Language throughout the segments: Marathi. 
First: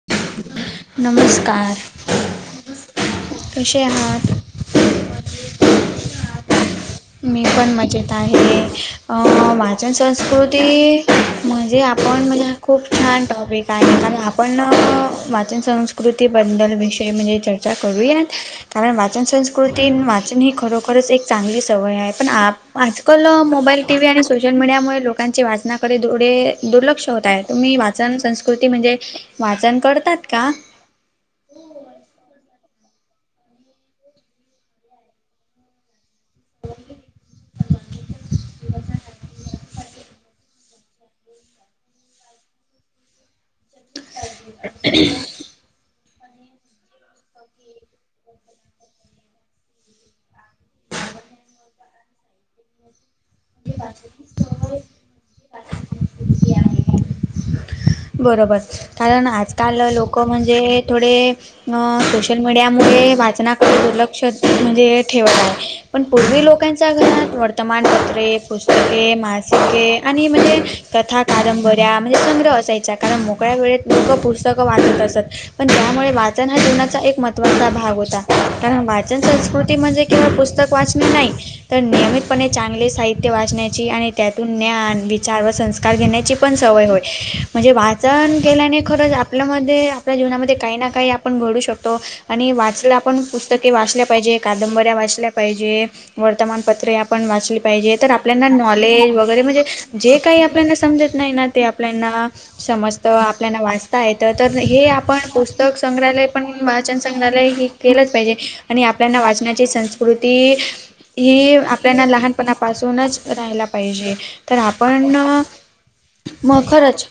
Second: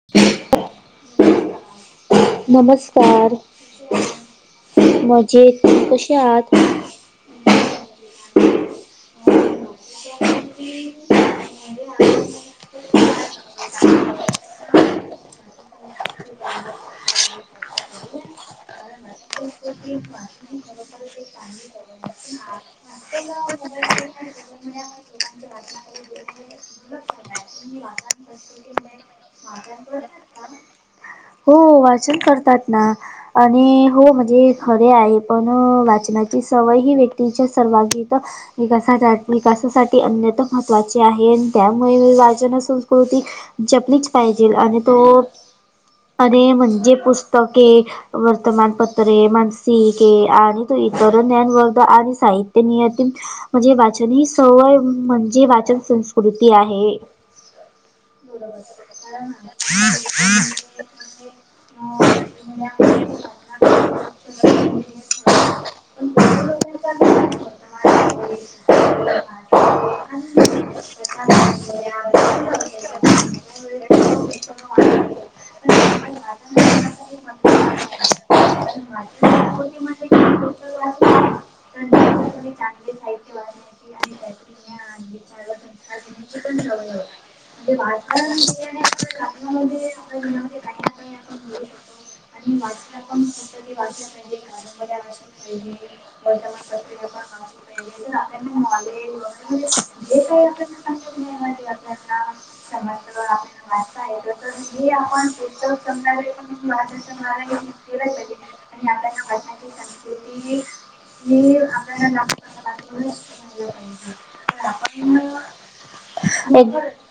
[inaudible] नमस्कार नमस कशे आहात मजेत कशी आहात. मी पण मजेत आहे माझं स- संस्कृती म्हंजे आपण म्हणजे खूप छान टॉपिक चालेल कारण आपण वाचन संस्कृतीबद्दल विषय म्हणजे चर्चा करूयात कारण वाचन संस्कृती अन् वाचन ही खरोखरच एक चांगली सवययें पण आजकाल ना मोबाईल टी व्ही आणि सोशल मीडियामुळे लोकांचे वाचनाकडे थोडे दुर्लक्ष होताय. तुम्ही वाचन संस्कृती म्हणजे वाचन करतात का? हों वाचन करतात ना! आणि हों म्हणजे खरे आहे पण वाचनाची सवय ही व्यक्तींच्या सर्वांगीक विकासासाठी विकासासाठी अन्यथ महत्त्वाचे आहे त्यामुळे वाचन संस्कृती जपलीच पाहिजेल आणि तो अरे म्हणंजे पुस्तके, वर्तमानपत्रे, मानसिके आ आणि तो इतर ज्ञान वर्ध आणि साहि ते नियतीन म्हणजे वाचन ही सवय म्हणजे वाचन संस्कृती आहे. बरोबर कारण आजकाल लोक म्हणजे थोडे ते अं सोशल मिडियामुळे वाचनाकडे दुर्लक्षत म्हणजे ठेवायें पण पूर्वी लोकांच्या घरात वर्तमानपत्रे, पुस्तके, मासिके, आणि म्हणजे कथा कादंबऱ्या म्हणजे संग्रह असायचा. कारण मोकळ्या वेळेत लोकं पुस्तकं वाचत असत पण त्यामुळे वाचन हा जीवनाचा एक महत्त्वाचा भाग होता कारण वाचन संस्कृती म्हणजे किंवा पुस्तक वाचणे नाही तर नियमित पण चांगले साहित्य वाचण्याची आणि त्यातून ज्ञान विचार व संस्कार घेण्याची पण सवय होय. म्हणजे वाचन केल्याने खरंच आपल्यामध्ये आपल्या जीवनामध्ये काही ना काही आपण घडू शकतो आणि वाचल्या आपण पुस्तके वाचल्या पाहिजे कादंबऱ्या वाचल्या पाहिजे वर्तमानपत्रे आप पण वाचली पाहिजे तर आपल्याना नॉलेज वगैरे म्हणजे जे काही आपल्याना समजत नाही ना ते आपल्यांना समजत आपल्यालनां वाचता येत तर हे आपण पु स्तक संग्रहालय पण वाचन संग्रहालय हे केलंच पाहिजे आणि आपल्यांना वाहनांची संस्कृती हि आपल्यांना लहानपणापासूनच राहायला पाहिजे तर आपण मग एक खरंच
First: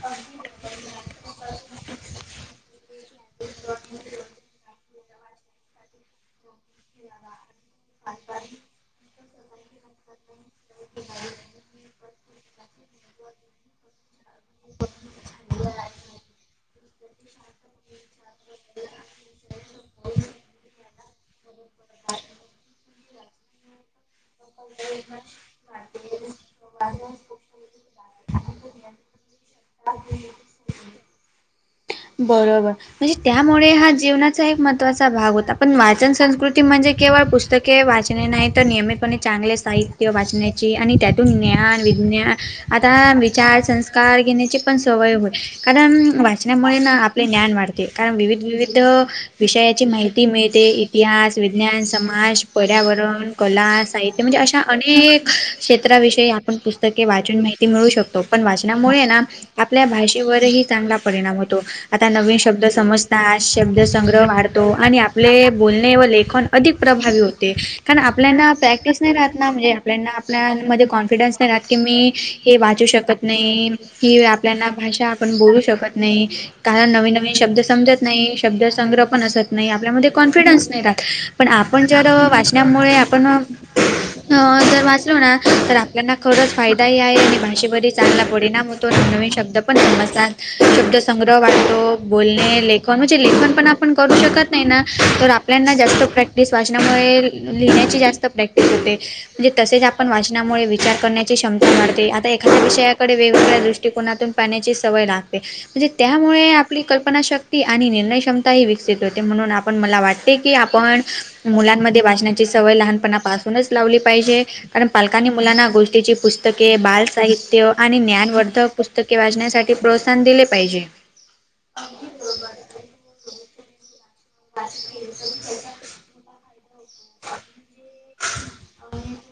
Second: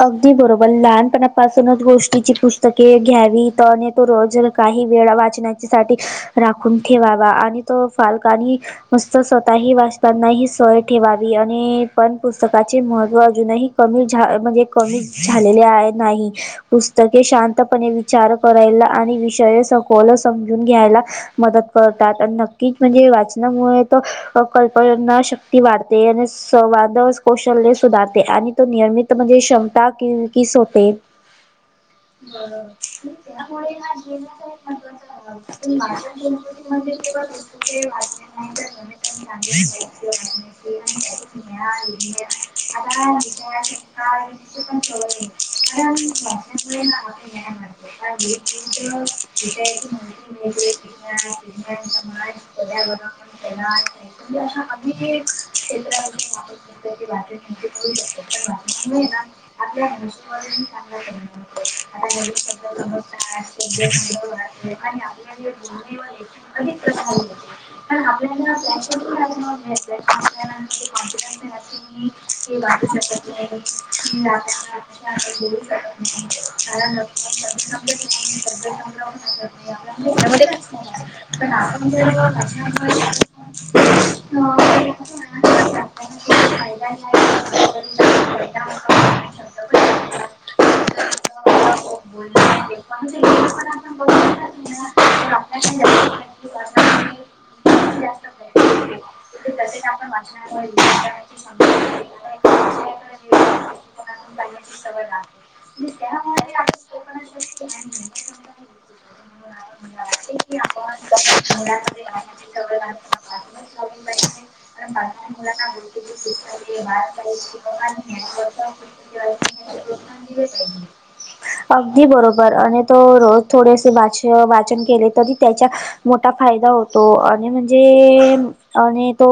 अगदी बरोबर लहानपणापासूनच गोष्टीची पुस्तके घ्यावी तरने तो जर काही हि वेळा वाचण्या साठी राखून ठेवावा आणि तो फालकांनी मस् तर स्वतःही वाचतांनाही सवय ठेवावी आणि पण पुस्तकाचे महत्त्व अजूनही कमी झा म्हणजे कमी झालेले आहे नाही पुस्तके शांत कृती पणे विचार करायला आणि विषय सखोल समजून घ्यायला मदत करतात आणि नक्कीच म्हणजे वाचनामुळे तर कल्पना शक्ती वाढते आणि स वादळ स्कोश तेलय सुधारते आणि तो नियमित म्हणजे क्षमता कि किस होते. बरोबर म्हणजे त्यामुळे हां जीवनाचा एक महत्वाचा भाग होता पण वाचन संस्कृती म्हणजे केवळ पुस्त पुस्तके वाचणे नाही तर नियमितपणे चांगले साहित्य वाचण्याची आणि त्यातून ज्ञान विज्ञान आता विचार संस्कार घेण्याची पण सवय होईल कारण वाचण्यामुळे ना आपले ज्ञान वाढते कारण विविध विविध विषयाची माहिती मिळते इतिहास, विज्ञान, समाज पर्यावरण, कला, साहित्य म्हणजे अशा अनेक क्षेत्राविषयी आपण पुस् पुस्तके वाचन माहिती मिळू शकतो पण वाचनामुळे ना आपल्या भाषेवर ही चांगला परिणाम होतो. आता नवीन शब्द समजतात शब्द संंग्रह वाढतो आणि आपले बोलणे व लेखन अधिक प्रभावी होते कारण आपल्यांना प्रॅक्टिस नाही राहतना म्हणजे आपल्याना आपल्यामध्ये कॉन्फिडन्स नाही राहत की मी हे वाचू शकत नाही ही आपल्याना भाषा आपण बोलू शकत नाही. कारण नवीन नवीन शब्द समजत नाही शब्द संग्रह पण असत नाही आपल्यामध्ये कॉन्फिडन्स नाही राहत पण आपण जर वाचण्यामुळे आपण जर वाचलो ना तर त्यांना खरच फायदा ही आहे आणि भाषेवर ही चांगला परिणाम होतो म्हणे शब्द पण समजतात शब्द संग्रह वाढतो बोलणे लेखन म्हणजे लेखन पण आपण करू शकत नाही ना तर आप आपल्यांना जास्त प्रॅक्टिस वाचनामुळे लिहिण्याची जास्त प्रॅक्टिस होते. म्हणजे तसेच आपण वाचनामुळे विचार करण्या ची क्षमता वाढते आता एखाद्या विषयाकडे वेगवेगळ्या दृष्टिकोनातून पाहण्याची सवय लागते म्हणजे त्यामुळे आपली कल्पनाशक्ती आणि निर्णय क्षमता ही विकसित होते म्हणून आपण मला वाटते की आपण मुलांमध्ये वाचण्याची सवय लहानपणापासूनच लावली पाहिजे कारण पालकांनी मुलांना गोष्टीची पुस्तके बाल साहित्य आणि ज्ञानवर्धक पुस्तके वाचण्यासाठी प्रोत्साहन दिले पाहिजे. अगदी बरोबर आणि तो रोज थोडेसे वाच वाचन केले तरी त्याच्या मोठा फायदा होतो आणि म्हणजे आणि तो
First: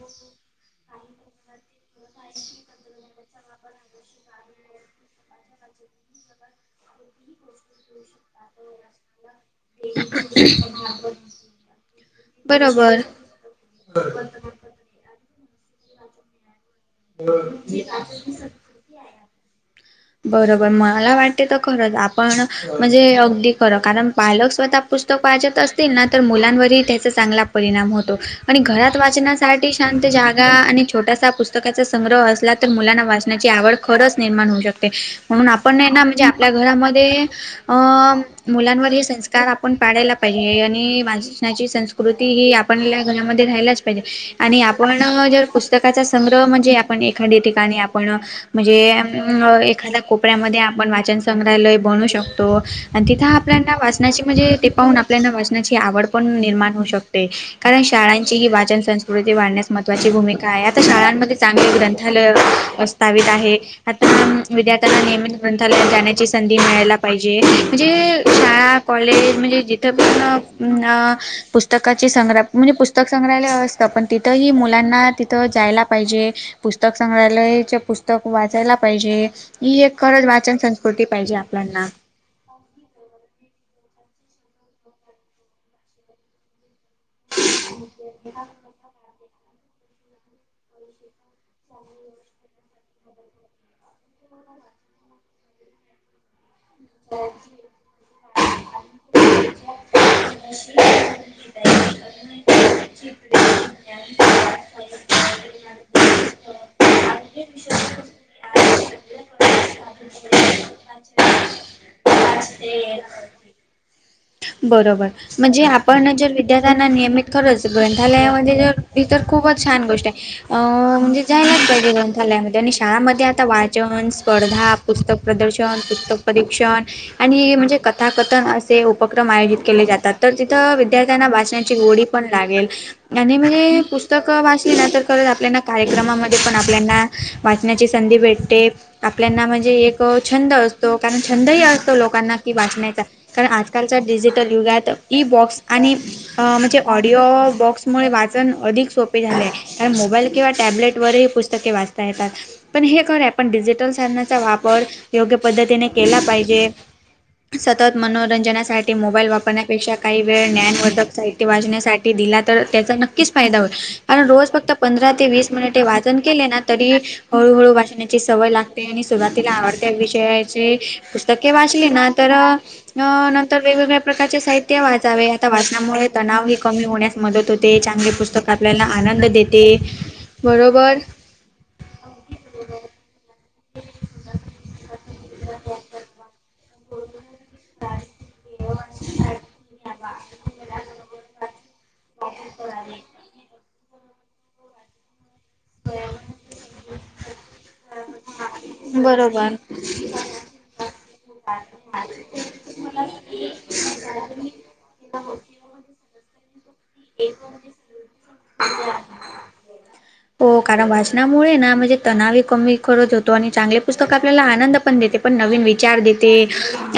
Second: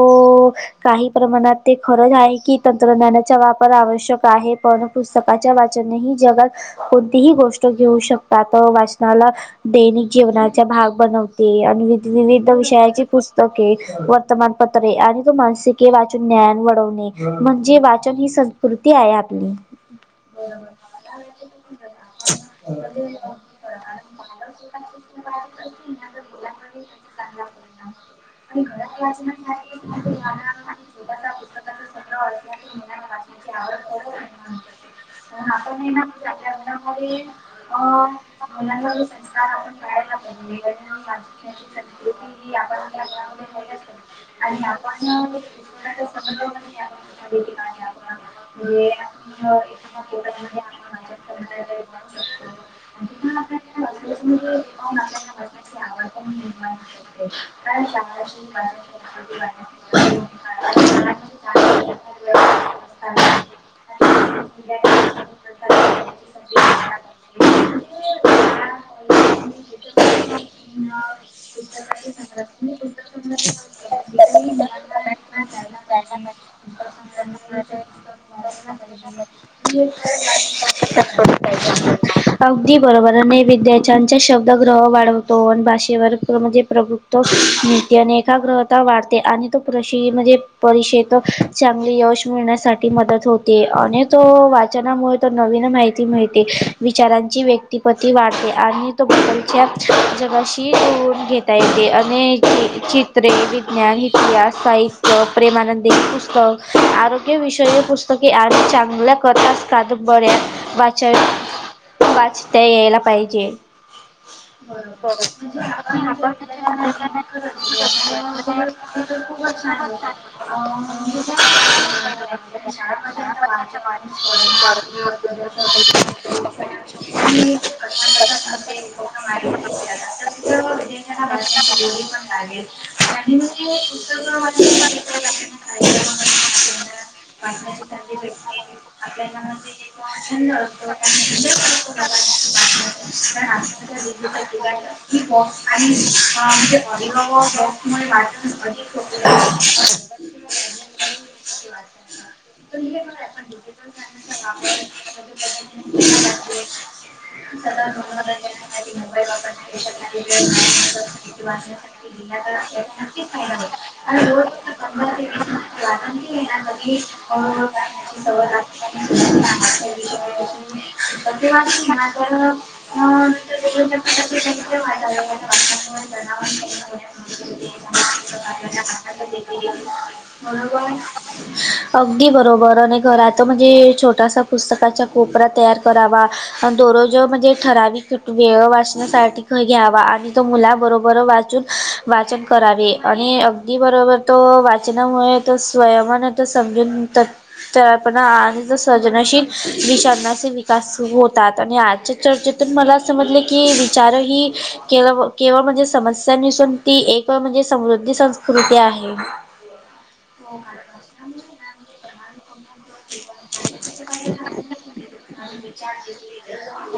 काही प्रमाणात ते खरंच आहे की तंत्रज्ञानाचा वापर आवश्यक आहे पण पुस्तकाच्या वाचन ही जगात कोणतीही गोष्ट घेऊ शकतात वाचनाला. दैनिक जीवनाचा भाग बनवते आणि विविध विषयाची बरोबर पुस्तके वर्तमानपत्रे आणि तो मानसिके वाचून ज्ञान वाढव म्हणजे वाचन ही संस्कृती आहे आपली बरोबर मला वाट ते खर आपण म्हणजे अगदी खर कारण पाहिल स्वतः पुस्तक वाचत अस तील ना तर मुलांवर ही त्याचा चांगला परिणाम होतो आणि घरात वाचनासा अति शांत जागा आणि छोटासा पुस्त पुस्तकाचा संग्रह वाचला तर तर मुलांना वाचण्याची आवड खरच निर्माण होऊ शकते म्हणून आपण न्हाय ना ज्या आपल्या घरामध्ये अ मुलांवर हे संस्कार आपण पाडयला. पाहिजे आणि वाचनाची संस्कृती ही आपणल्या घरामध्ये राहिलाच पाहिजे आणि आपण जर पुस्तकाचा संग्रह म्हणजे आपण एखादी ठिकाणी आपण म्हणजे एखाद्या कोपऱ्यामध्ये पण वाचन संग्रालय बनू शकतो तिथ आपल्या वाचना म्हणजे ते पाहून आपल्या वाचनाची आवड पण निर्माण होऊ शकते कारण शाळांची ही वाचन संस्कृती वाढण्यास महत्वाची भूमिका आहे आता शाळां मध्ये चांगले ग्रंथालय प्रस्थावित आहे. आता विध्यार्त्यांना नियमित ग्रंथालयात जाण्याची संधी मिळायला पाहिजे म्हणजे शाळा कॉलेज म्हणजे जिथे पण पुस्तकाची संग्र म्हणजे पुस्तक संग्रहालय असतं पण तिथही मुलांना तिथं जायला पाहिजे पुस्तक संग्रहालयचे पुस्तक वाचायला पाहिजे ही एक खरंच वाचन संस्कृती पाहिजे आपल्याना. अगदी बरोबर आणि विद्याच्यांचे शब्दग्रह वाढवतो भाषेवर म्हणजे प्रभु त्व नित्यने एकाग्रहता वाढते आणि खूप रशी म्हणजे परीक्षेत चांगले यश मिळण्यासाठी मदत होते आणि तो वाचनामुळं तो नवीन माहिती मिळते. विचारांची व्यक्तिपती वाढते आणि तो बदलच्या जगाशी निवडून घेत. [unintelligible] प्रेम, विज्ञान, इतिहास साहित्य प्रेमानंदी पुस्तक आरो विषयी पुस्तके आणि चांगल्या कथच कादंबऱ्या वाचन. वाचत यायला पाहिजे. बरोबर, म्हणजे आपण जर विद्यार्थ्यांना नियमित खरच ग्रंथालयामध्ये जर ती तर खूपच छान गोष्ट आहे. अ म्हणजे जायलाच पाहिजे ग्रंथालयामध्ये आणि शाळामध्ये आता वाढ वचन स्पर्धा पुस्तक प्रदर्शन पुस्तक परीक्षण, आणि म्हणजे कथाकथन असे क्रम आयोजित केले जातात. तर तिथ विद्यार्थ्यांना भासण्याची गोडी पण लागेल आणि म्हणजे पुस्तकं वाचली ना तर खरच आपल्याना कार्यक्रमामध्ये पण आपल्याना वाचण्याची संधी भेटते आपल्याना म्हणजे एक छंद असतो. कारण छंदही असतो लोकांना की वाचण्यायचा कारण आज आजच्या डिजिटल युगात ई बॉक्स आणि म्हणजे ऑडिओ बॉक्समुळे वाचन अधिक सोप सोपे झाले आहे. कारण मोबाईल किंवा टॅबलेट वरही पुस्तके वाचता येतात. पण हे खर आहे पण डिजिटल साधनाचा वापर योग्य पद्धतीने केला पाहिजे, सतत मनोरंजनासा साठी मोबाईल वापरण्यापेक्षा काही वेळ ज्ञानवर्धक साहित्य वाजण्यासाठी दिला तर त्याचा नक्की नक्कीच फायदा होईल, कारण रोज फक्त पंधरा ते वीस मिनिटे वाचन केले ना तरी हळू-हळू वाचण्याची सवय लागते आणि सुरवातीला आवडते. त्या विषयाचे पुस्तके वाचली ना तर अ तर वेगवेगळ्या प्रकारचे साहित्य वाचावे आता वाचनामुळे तणाव ही कमी होण्यास मदत होते. ते चांगले पुस्तक आपल्याला आनंद देते, बरोबर अगदी बरोबर आणि घरात म्हणजे छोटासा पुस्तकाच्या कोपरा तयार करावा दोररोज म्हणजे ठरावी क वेळ वाचण्यासाठी ख घ्यावा आणि तो मुला बरोबर वाच वाचन करावे आणि अगदी बरोबर तो वाचनामुळे तर स्वयमानता समजून त पण आज तर सृजनशील बरोबर वी साधनाचे वि तास सुरू होतात. आणि आजच्या चर्चेतून मला समजलं की विचारही केलं केवळ म्हणजे समस्यां निसून ती एक म्हणजे समृद्धी संस्कृती आहे. हो, कारण वाचनामुळे ना म्हणजे तणावी कमी करत होतो, आणि चांगले पुस्तक आपल्याला आनंद पण देते पण नवीन वि चार देते,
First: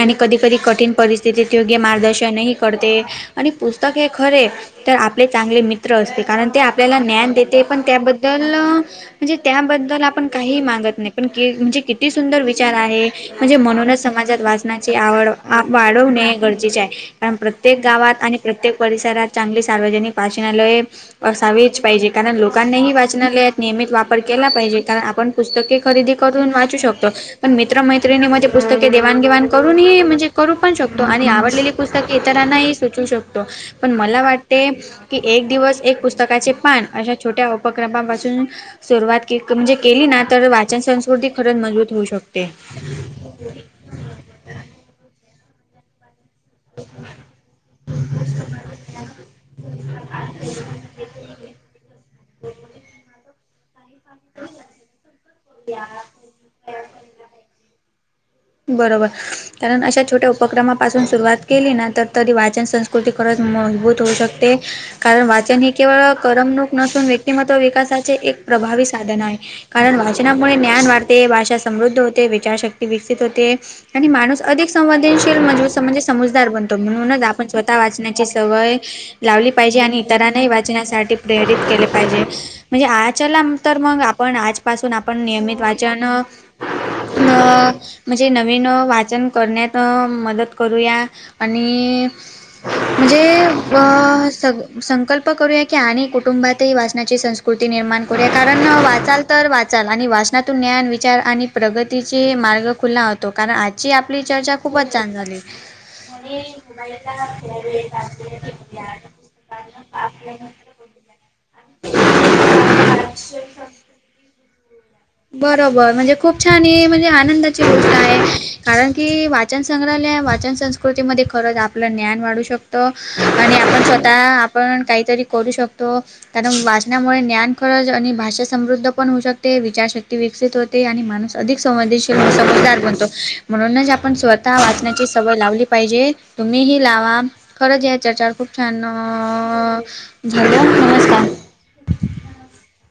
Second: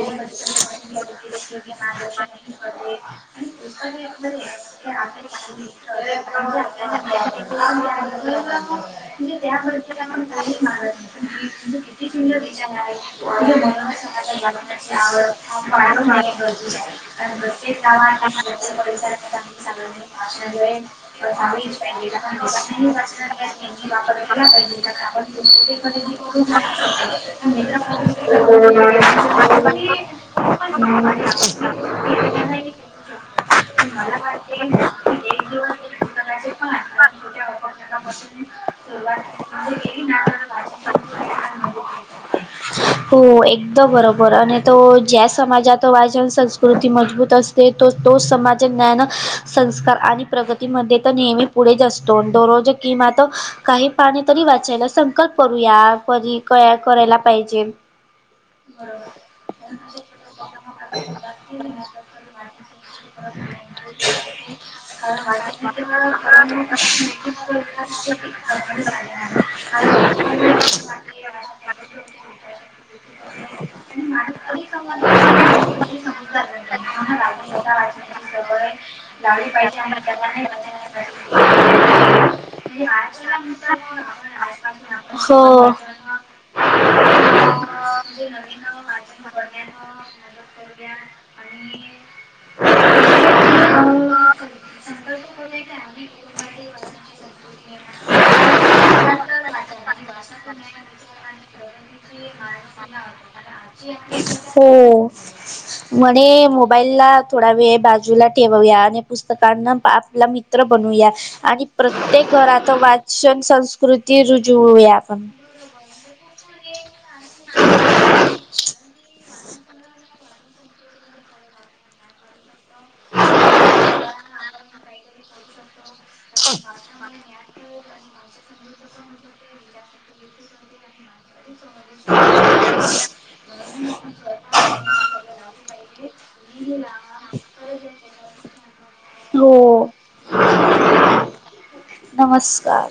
आणि कधी-कधी कठीण परिस्थितीत योग्य मार्गदर्शनही करते. आणि पुस्तक हे खरे तर आपले चांगले मित्र असते. कारण ते आपल्याला ज्ञान देते पण त्याबद्दल तल त्याबद्दल आपण काही मागत नाही, पण म्हणजे किती सुंदर विचार आहे. म्हणजे म्हणूनच समाजात वाचनाची आवड वाढवणे हे गरजेचे आहे. कारण प्रत्येक प्रत्येक गावात आणि प्रत्येक परिसरात चांगली सार्वजनिक वाचनालय असावीच. पाहिजे, कारण लोकांनीही वाचनालयात नियमित वापर केला पाहिजे. कारण आपण पुस्तके खरेदी करून वाचू शकतो. पण मित्र मैत्रिणी मध्ये पुस्तके देवाणघेंवाण करूनही म्हणजे करू पण शकतो. आणि आवडलेली पुस्तके इतरांनाही सुचू शकतो. पण मला वाटते कि एक दिवस एक पुस्तकाचे पान, अशा छोट्या उपक्रमापासून सुरवात म्हणजे केली ना, तर वाचन संस्कृती खरंच मजबूत होऊ शकते हो, एकदम बरोबर आणि तो ज्या समाजातात वाचन संस्कृती मजबूत असते. तो-तो समाज ज्ञान संस्कार आणि प्रगतीमध्ये तर नेहमी पुढेच असतो दोरोज किंमा त काही पाणी तरी वाचायला संकल्प करूया, आपण कधी क करायला पाहिजे बरोबर, कारण अशा छोट्या उपक्रमापासून सुरुवात केली ना तर तरी वाचन संस् ख मजबूत होऊ शकते कारण वाचन हे केवळ करमणूक नसून व्य व्यक्तिमत्व विकासाचे एक प्रभावी साधन आहे. कारण वाचनामुळे ज्ञान वाढते भाषा समृद्ध होते विचारशक्ती आणि माणूस अधिक संदनशील मज म्हणजे समुजदार बनतो म्हण पण स्वतः वाचण्याची सवय लावली पाहिजे आणि इतरांना वाचण्यासाठी प्ररित केले पाहिजे म्हणजे आच्याला तर मग पण आजपासून आपण नियमित वाचन अ म्हणजे नवीन वाचन करण्यात मदत करूया आणि म्हणजे संकल्प करूया की आणि कुटुंबातही वाचनाची संस्क कुर्ती निर्माण करुया कारण वाचल तर वाचाल आणि वाचनातून ज्ञान विचार आणि प्रगतीचे मार्ग खुला होतो कारण आजची आपली चर्चा खूपच हो हो छान झाली म्हणे मोबाईल ला थोडा वेळ बाजूला ठेवया आणि पुस्तकांना आपला मित्र. बनूया आणि प्रत्येक घरात वाचन संस्कृती रुजवूया आपण. बरोबर म्हणजे खूप छान ह म्हणजे आनंदाची गोष्ट आहे कारण की वाचन संग्रहालय वाचन संस् प्रकृतीमध्ये खरंच आपलं ज्ञान वाढू शकतो- आणि आपण स्वतः आपण काहीतरी करू शकतो? कारण वाचनामुळे ज्ञान खरच आणि भाषा समृद्ध पण होऊ शकते विचार शकते विकसित होते आणि माणूस अधिक संवेदनशील समजदार बनतो म्हणूनच आपण स्वतः वाचनाची सवय लावली पाहिजे तुम्ही लावा खरंच या चार चार फूट फॅन हो झालं नमस्कार [inaudible] नमस्कार